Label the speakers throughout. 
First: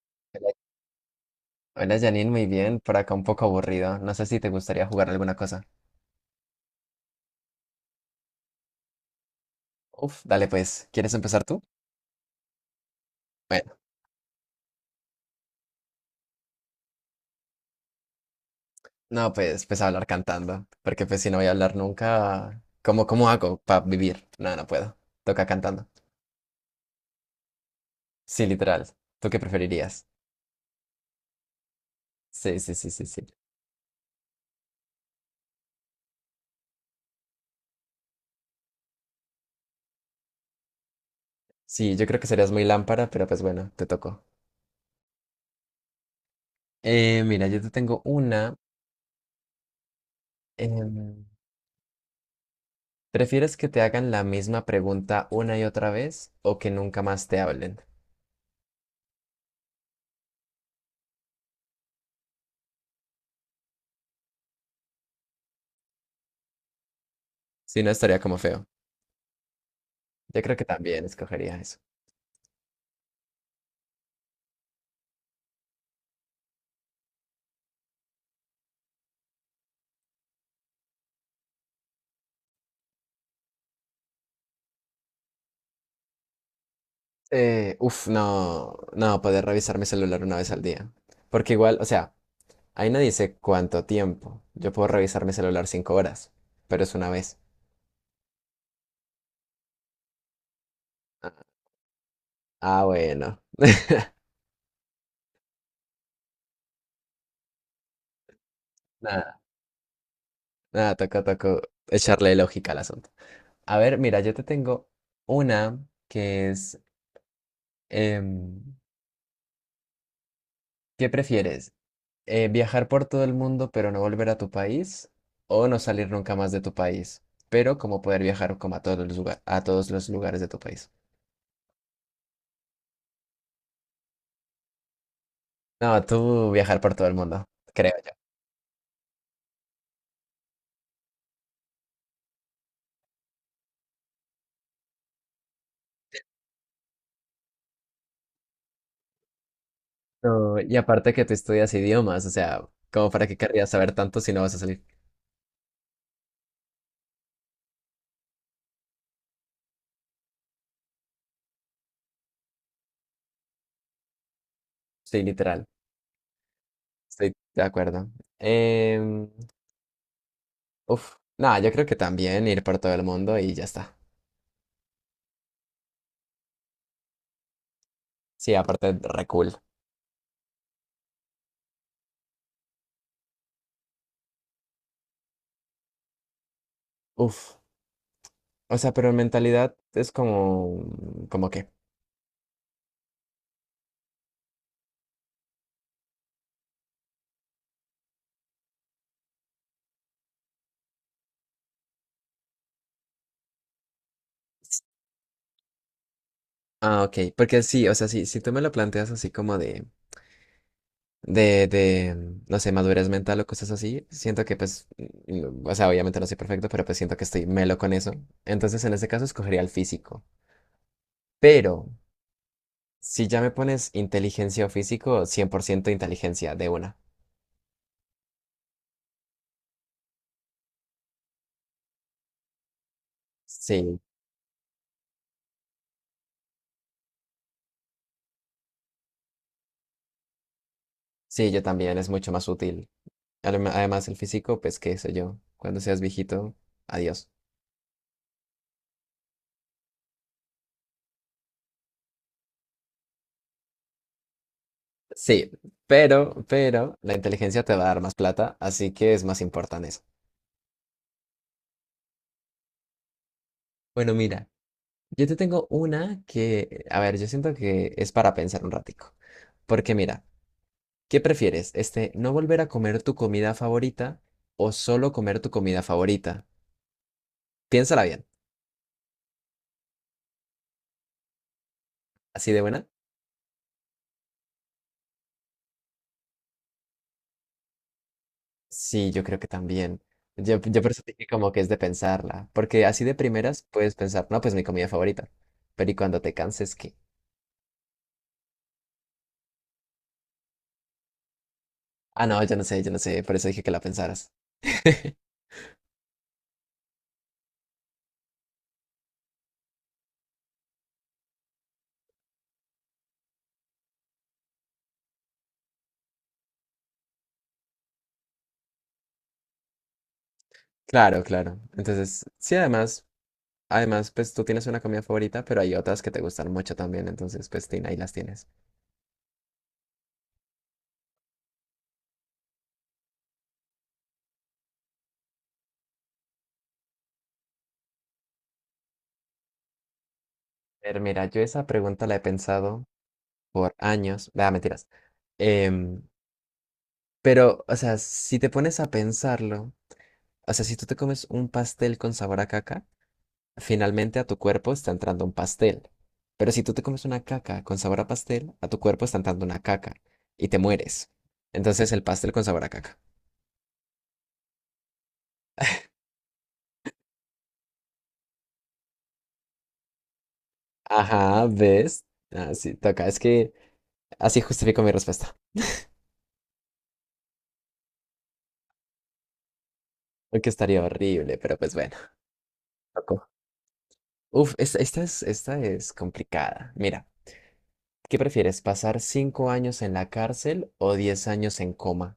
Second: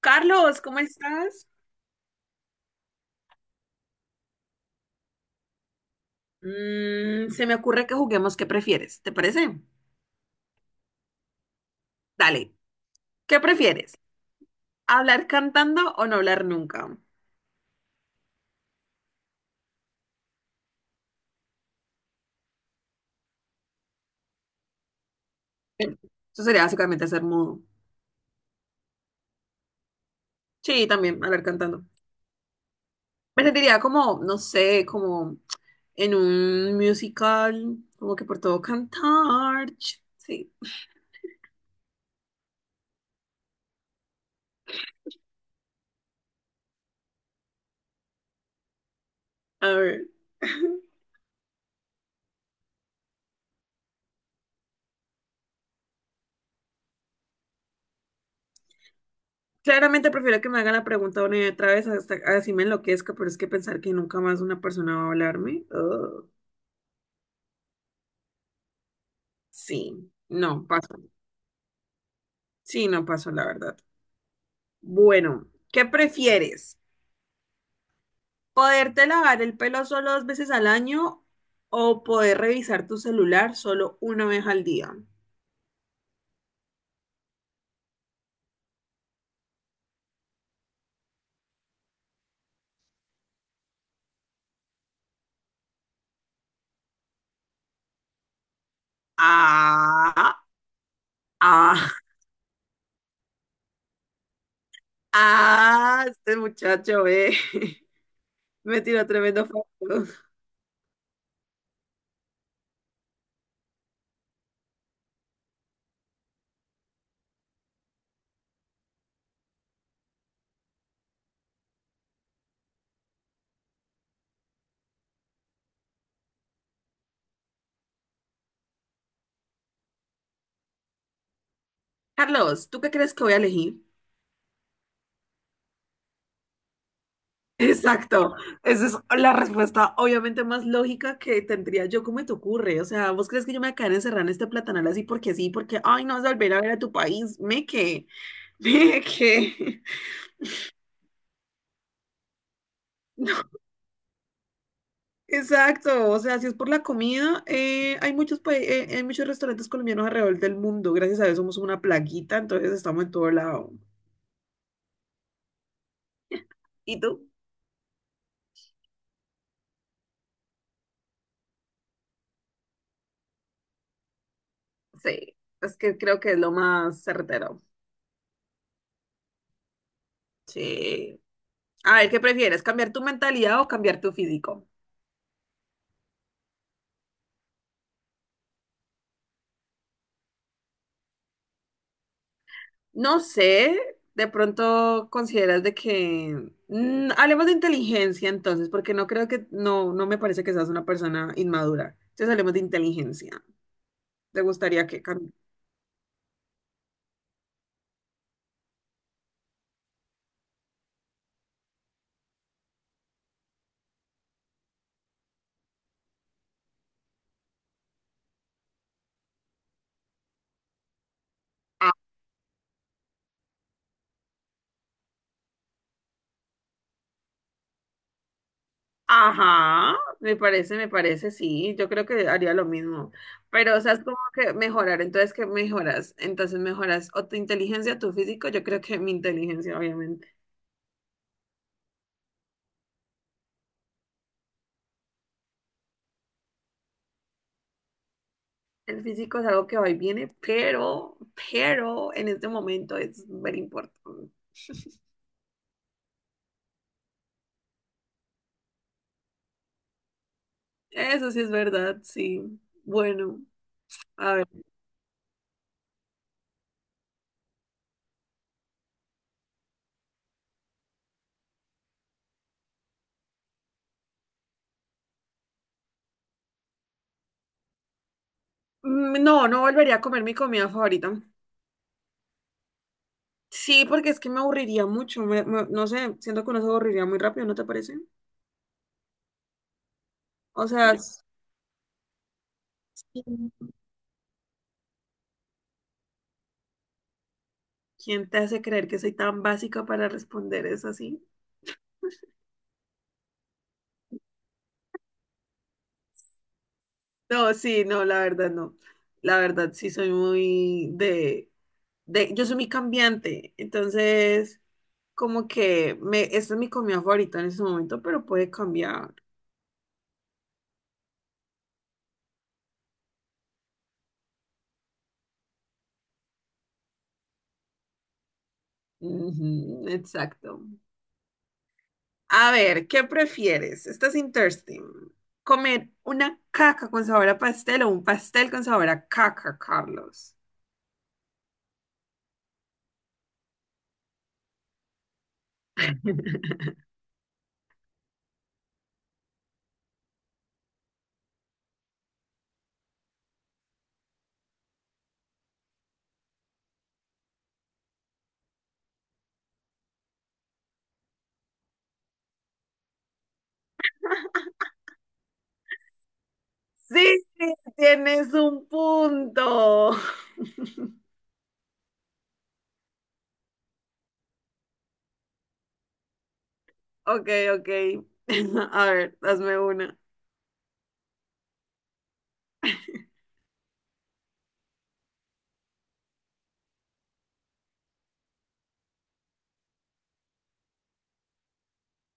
Speaker 1: Carlos, ¿cómo estás?
Speaker 2: Hola Janine, muy bien. Por acá un poco aburrido. No sé si te gustaría jugar alguna cosa.
Speaker 1: Mm, se me ocurre que juguemos. ¿Qué prefieres? ¿Te parece?
Speaker 2: Uf, dale pues. ¿Quieres empezar tú?
Speaker 1: Dale, ¿qué
Speaker 2: Bueno,
Speaker 1: prefieres? ¿Hablar cantando o no hablar nunca?
Speaker 2: no, pues hablar cantando. Porque pues si no voy a hablar nunca, ¿cómo hago para vivir? No, no puedo. Toca cantando.
Speaker 1: Eh, Eso sería básicamente ser mudo.
Speaker 2: Sí, literal. ¿Tú qué preferirías?
Speaker 1: Sí, también hablar cantando.
Speaker 2: Sí, sí, sí, sí, sí.
Speaker 1: Me sentiría como, no sé, como en un musical, como que por todo cantar. Sí,
Speaker 2: Sí, yo creo que serías muy lámpara, pero pues bueno, te tocó. Mira, yo te tengo una.
Speaker 1: a ver.
Speaker 2: em, ¿Prefieres que te hagan la misma pregunta una y otra vez o que nunca más te hablen?
Speaker 1: Claramente prefiero que me hagan la pregunta una y otra vez hasta así me enloquezca, pero es que pensar que nunca más una persona va a hablarme, ugh,
Speaker 2: Si no, estaría como feo.
Speaker 1: sí,
Speaker 2: Yo creo que
Speaker 1: no, paso.
Speaker 2: también escogería eso.
Speaker 1: Sí, no pasó, la verdad. Bueno, ¿qué prefieres? ¿Poderte lavar el pelo solo dos veces al año o poder revisar tu celular solo una vez al día?
Speaker 2: Uf, no, no, poder revisar mi celular una vez al día. Porque igual, o sea, ahí no dice cuánto tiempo. Yo puedo revisar mi celular 5 horas, pero es una vez.
Speaker 1: Ah,
Speaker 2: Ah,
Speaker 1: ah,
Speaker 2: ah, bueno.
Speaker 1: ah, este muchacho, eh. Me tiró
Speaker 2: Nada,
Speaker 1: tremendo foto.
Speaker 2: nada, toca, toca echarle lógica al asunto. A ver, mira, yo te tengo una que es, em, ¿qué prefieres? Viajar por todo el mundo pero no volver a tu país o no salir nunca más de tu país, pero como poder viajar como a todos los lugares, a todos los lugares de tu país.
Speaker 1: Carlos, ¿tú qué crees que voy a elegir?
Speaker 2: No, tú viajar por todo el mundo, creo yo.
Speaker 1: Exacto, esa es la respuesta obviamente más lógica que tendría yo, ¿cómo te ocurre? O sea, ¿vos crees que yo me voy a quedar encerrada en este platanal así porque sí, porque, ay, no vas a volver a ver a tu país, me que, me que.
Speaker 2: No, y aparte que tú estudias idiomas, o sea, ¿como para qué querrías saber tanto si no vas a salir?
Speaker 1: Exacto, o sea, si es por la comida, hay muchos, hay muchos restaurantes colombianos alrededor del mundo, gracias a eso somos una plaguita, entonces estamos en todo lado.
Speaker 2: Sí, literal,
Speaker 1: ¿Y tú?
Speaker 2: estoy de acuerdo. Em, uf, no, yo creo que también ir por todo el mundo y ya está.
Speaker 1: Sí, es que creo que es lo más certero.
Speaker 2: Sí, aparte, re cool.
Speaker 1: Sí. A ver, ¿qué prefieres, cambiar tu mentalidad o cambiar tu físico?
Speaker 2: Uf, o sea, pero en mentalidad es como, ¿como qué?
Speaker 1: No sé, de pronto consideras de que hablemos de inteligencia entonces, porque no creo que… No, no me parece que seas una persona inmadura. Entonces hablemos de inteligencia. ¿Te gustaría que…
Speaker 2: Ah, ok, porque sí, o sea, sí, si tú me lo planteas así como de, no sé, madurez mental o cosas así, siento que pues, o sea, obviamente no soy perfecto, pero pues siento que estoy melo con eso. Entonces, en este caso, escogería el físico. Pero,
Speaker 1: Ah,
Speaker 2: si ya me pones inteligencia o físico, 100% inteligencia de una.
Speaker 1: ajá, me parece, sí. Yo creo que haría lo mismo. Pero, o sea,
Speaker 2: Sí,
Speaker 1: es como que mejorar. Entonces, ¿qué mejoras? Entonces mejoras o tu inteligencia, tu físico. Yo creo que mi inteligencia, obviamente.
Speaker 2: sí, yo también, es mucho más útil. Además, el físico, pues, qué sé yo, cuando seas viejito, adiós.
Speaker 1: El físico es algo que va y viene, pero en este momento es muy importante.
Speaker 2: Sí, pero, la inteligencia te va a dar más plata, así que es más importante eso.
Speaker 1: Eso sí es verdad, sí. Bueno,
Speaker 2: Bueno,
Speaker 1: a
Speaker 2: mira,
Speaker 1: ver.
Speaker 2: yo te tengo una que, a ver, yo siento que es para pensar un ratico. Porque mira, ¿qué prefieres? Este, ¿no volver a comer tu comida favorita o solo comer tu comida favorita? Piénsala bien.
Speaker 1: Mm, no, no volvería a comer mi comida favorita.
Speaker 2: ¿Así de buena?
Speaker 1: Sí, porque es que me aburriría mucho. No sé, siento que uno se aburriría muy rápido, ¿no te parece?
Speaker 2: Sí, yo creo que también. Yo,
Speaker 1: O
Speaker 2: yo por
Speaker 1: sea,
Speaker 2: eso dije como que es de pensarla. Porque así de
Speaker 1: ¿quién
Speaker 2: primeras puedes pensar, no, pues mi comida favorita. Pero ¿y cuando te canses qué?
Speaker 1: te hace creer que soy tan básica para responder eso así?
Speaker 2: Ah, no, yo no sé, yo no sé. Por eso dije que la pensaras.
Speaker 1: No, sí, no, la verdad no. La verdad sí soy muy de, yo soy muy cambiante, entonces como que me, esta es mi comida favorita en ese momento, pero puede cambiar.
Speaker 2: Claro, claro. Entonces, sí, además. Además, pues tú tienes una comida favorita, pero hay otras que te gustan mucho también, entonces pues tin, ahí las tienes.
Speaker 1: Ujú, exacto. A ver, ¿qué prefieres? Esta es interesting. ¿Comer una caca con sabor a pastel o un pastel con sabor a caca, Carlos?
Speaker 2: Pero mira, yo esa pregunta la he pensado por años, vea, mentiras. Em, pero, o sea, si te pones a pensarlo, o sea, si tú te comes un pastel con sabor a caca, finalmente a tu cuerpo está entrando un pastel. Pero si tú te comes una caca con sabor a pastel, a tu cuerpo está entrando una caca y te mueres. Entonces el pastel con sabor a caca.
Speaker 1: Sí, tienes un punto.
Speaker 2: Ajá, ¿ves? Ah, sí, toca. Es que así justifico mi respuesta.
Speaker 1: Ok, ok. A ver, hazme una.
Speaker 2: Que estaría horrible, pero pues bueno. Tocó. Uf, esta es complicada. Mira, ¿qué prefieres? ¿Pasar 5 años en la cárcel o 10 años en coma?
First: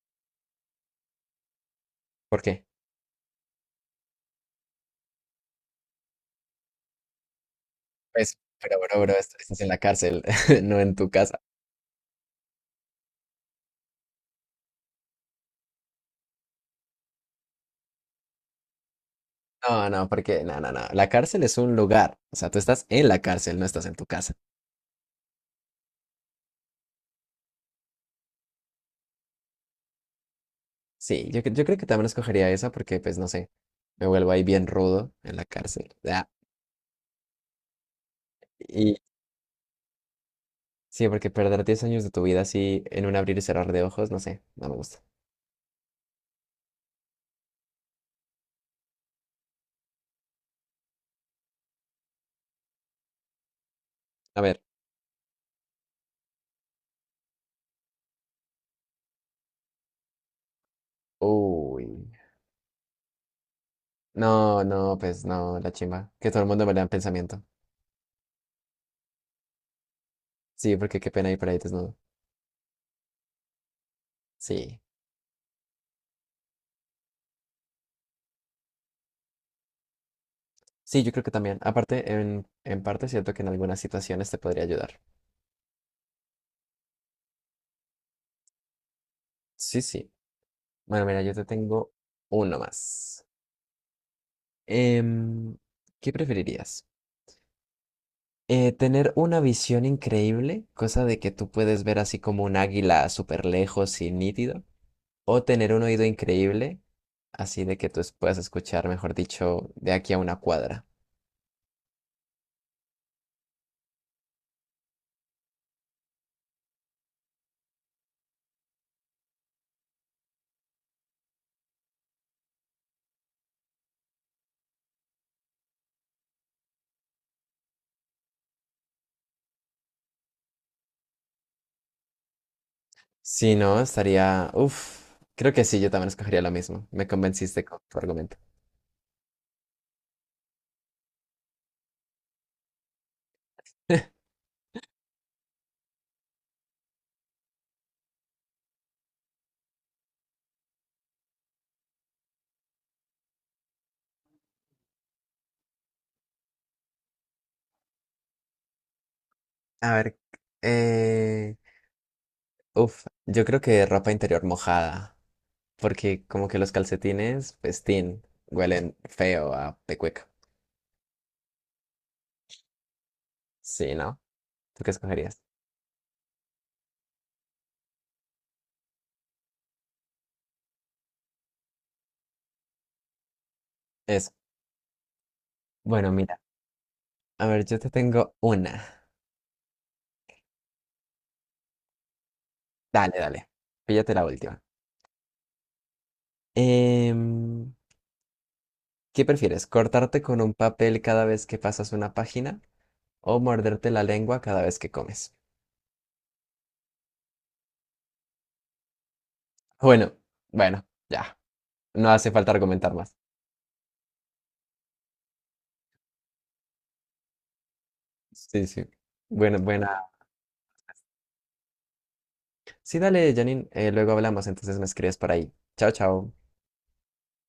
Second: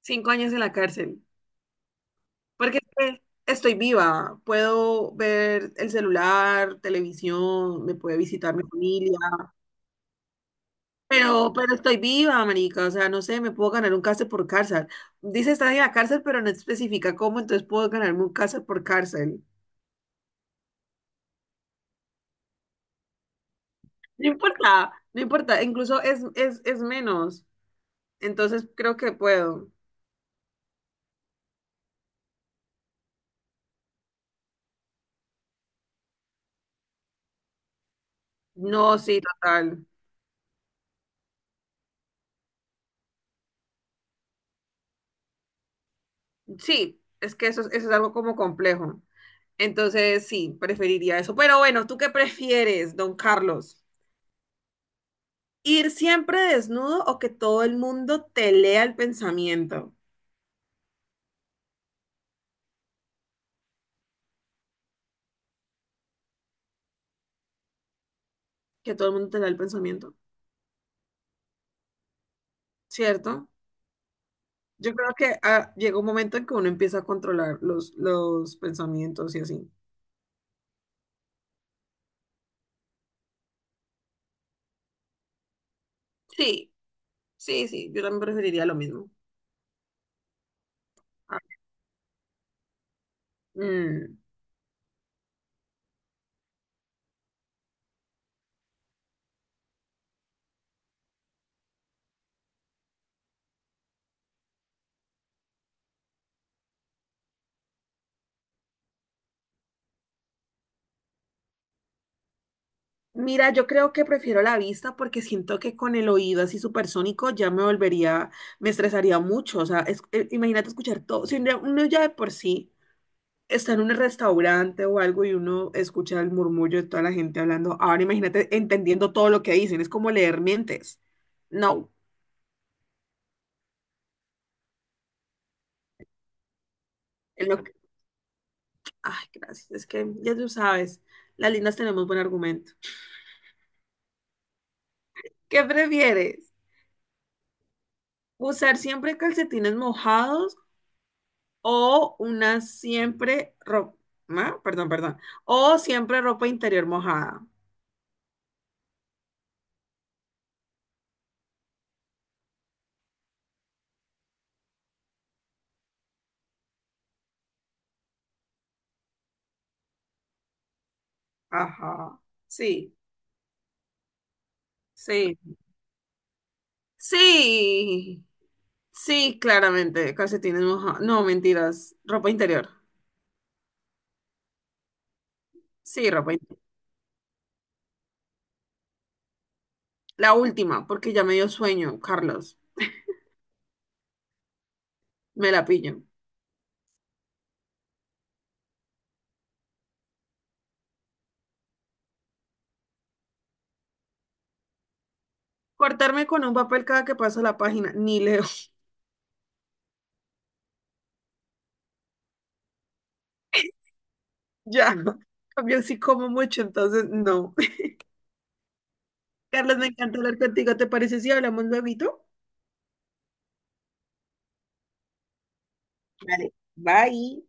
Speaker 1: 5 años en la cárcel.
Speaker 2: ¿Por qué?
Speaker 1: Porque es que estoy viva. Puedo ver el celular, televisión, me puede
Speaker 2: Pues,
Speaker 1: visitar mi
Speaker 2: pero bro, bro,
Speaker 1: familia.
Speaker 2: estás en la cárcel, no en tu casa.
Speaker 1: Pero estoy viva, marica, o sea, no sé, me puedo ganar un cárcel por cárcel. Dice estar en la cárcel, pero no especifica cómo, entonces puedo ganarme un cárcel por cárcel.
Speaker 2: No, no, porque, no, no, no. La cárcel es un lugar. O sea, tú estás en la cárcel, no estás en tu
Speaker 1: No
Speaker 2: casa.
Speaker 1: importa, no importa, incluso es menos, entonces creo que puedo.
Speaker 2: Sí, yo creo que también escogería esa porque, pues, no sé, me vuelvo ahí bien rudo en la cárcel. Ah, y
Speaker 1: No, sí, total.
Speaker 2: sí, porque perder 10 años de tu vida así en un abrir y cerrar de ojos, no sé, no me gusta.
Speaker 1: Sí, es que eso, eso es algo como complejo. Entonces, sí, preferiría eso. Pero bueno, ¿tú qué prefieres, don Carlos?
Speaker 2: A ver.
Speaker 1: ¿Ir siempre desnudo o que todo el mundo te lea el pensamiento?
Speaker 2: Uy. No, no, pues no, la chimba. Que todo el mundo me lea en pensamiento.
Speaker 1: Que todo el mundo te lea el pensamiento,
Speaker 2: Sí, porque qué pena ir por ahí desnudo.
Speaker 1: ¿cierto?
Speaker 2: Sí.
Speaker 1: Yo creo que ah, llega un momento en que uno empieza a controlar los pensamientos y así.
Speaker 2: Sí, yo creo que también. Aparte, en parte es cierto que en algunas situaciones te podría ayudar.
Speaker 1: Sí, sí, sí, yo también preferiría lo mismo.
Speaker 2: Sí, sí. Bueno, mira, yo
Speaker 1: Ah,
Speaker 2: te tengo uno más.
Speaker 1: mm.
Speaker 2: Em, ¿Qué preferirías? ¿Tener una visión increíble, cosa de que tú puedes ver así como un águila súper lejos y nítido? ¿O tener un oído increíble, así de que tú puedas escuchar, mejor dicho, de aquí a una cuadra?
Speaker 1: Mira, yo creo que prefiero la vista porque siento que con el oído así supersónico ya me volvería, me estresaría mucho. O sea, imagínate escuchar todo. Si uno ya de por sí está en un restaurante o algo y uno escucha el murmullo de toda la gente hablando, ahora imagínate entendiendo todo lo que dicen, es como leer mientes. No,
Speaker 2: Si no, estaría. Uf, creo que sí, yo también escogería lo mismo. Me
Speaker 1: en lo,
Speaker 2: convenciste con tu argumento.
Speaker 1: Ay, gracias. Es que ya tú sabes, las lindas tenemos buen argumento. ¿Qué prefieres? ¿Usar siempre calcetines mojados o una siempre ropa, perdón, perdón, o siempre ropa interior mojada?
Speaker 2: A ver, eh, uf, yo creo que ropa interior mojada, porque como que los calcetines, pues, tin, huelen feo a pecueca.
Speaker 1: Ajá. Sí,
Speaker 2: Sí, ¿no? ¿Tú qué
Speaker 1: sí.
Speaker 2: escogerías?
Speaker 1: Sí. Sí, claramente, calcetines mojados. No, mentiras. Ropa interior.
Speaker 2: Eso. Bueno,
Speaker 1: Sí, ropa
Speaker 2: mira,
Speaker 1: interior.
Speaker 2: a ver, yo te tengo una.
Speaker 1: La última, porque ya me dio sueño, Carlos.
Speaker 2: Dale, dale, píllate la última.
Speaker 1: Me la pillo.
Speaker 2: Em, ¿Qué prefieres? ¿Cortarte con un papel cada vez que pasas una página o morderte la lengua cada vez que comes?
Speaker 1: Cortarme con un papel cada que paso la página. Ni leo.
Speaker 2: Bueno, bueno, ya. No hace falta argumentar más.
Speaker 1: Ya, cambio sí como mucho, entonces no.
Speaker 2: Sí, sí. Bueno,
Speaker 1: Carlos, me
Speaker 2: buena.
Speaker 1: encanta hablar contigo. ¿Te parece si hablamos luego?
Speaker 2: Sí, dale, Janine. Luego hablamos, entonces me escribes por ahí. Chao, chao.
Speaker 1: Vale, bye.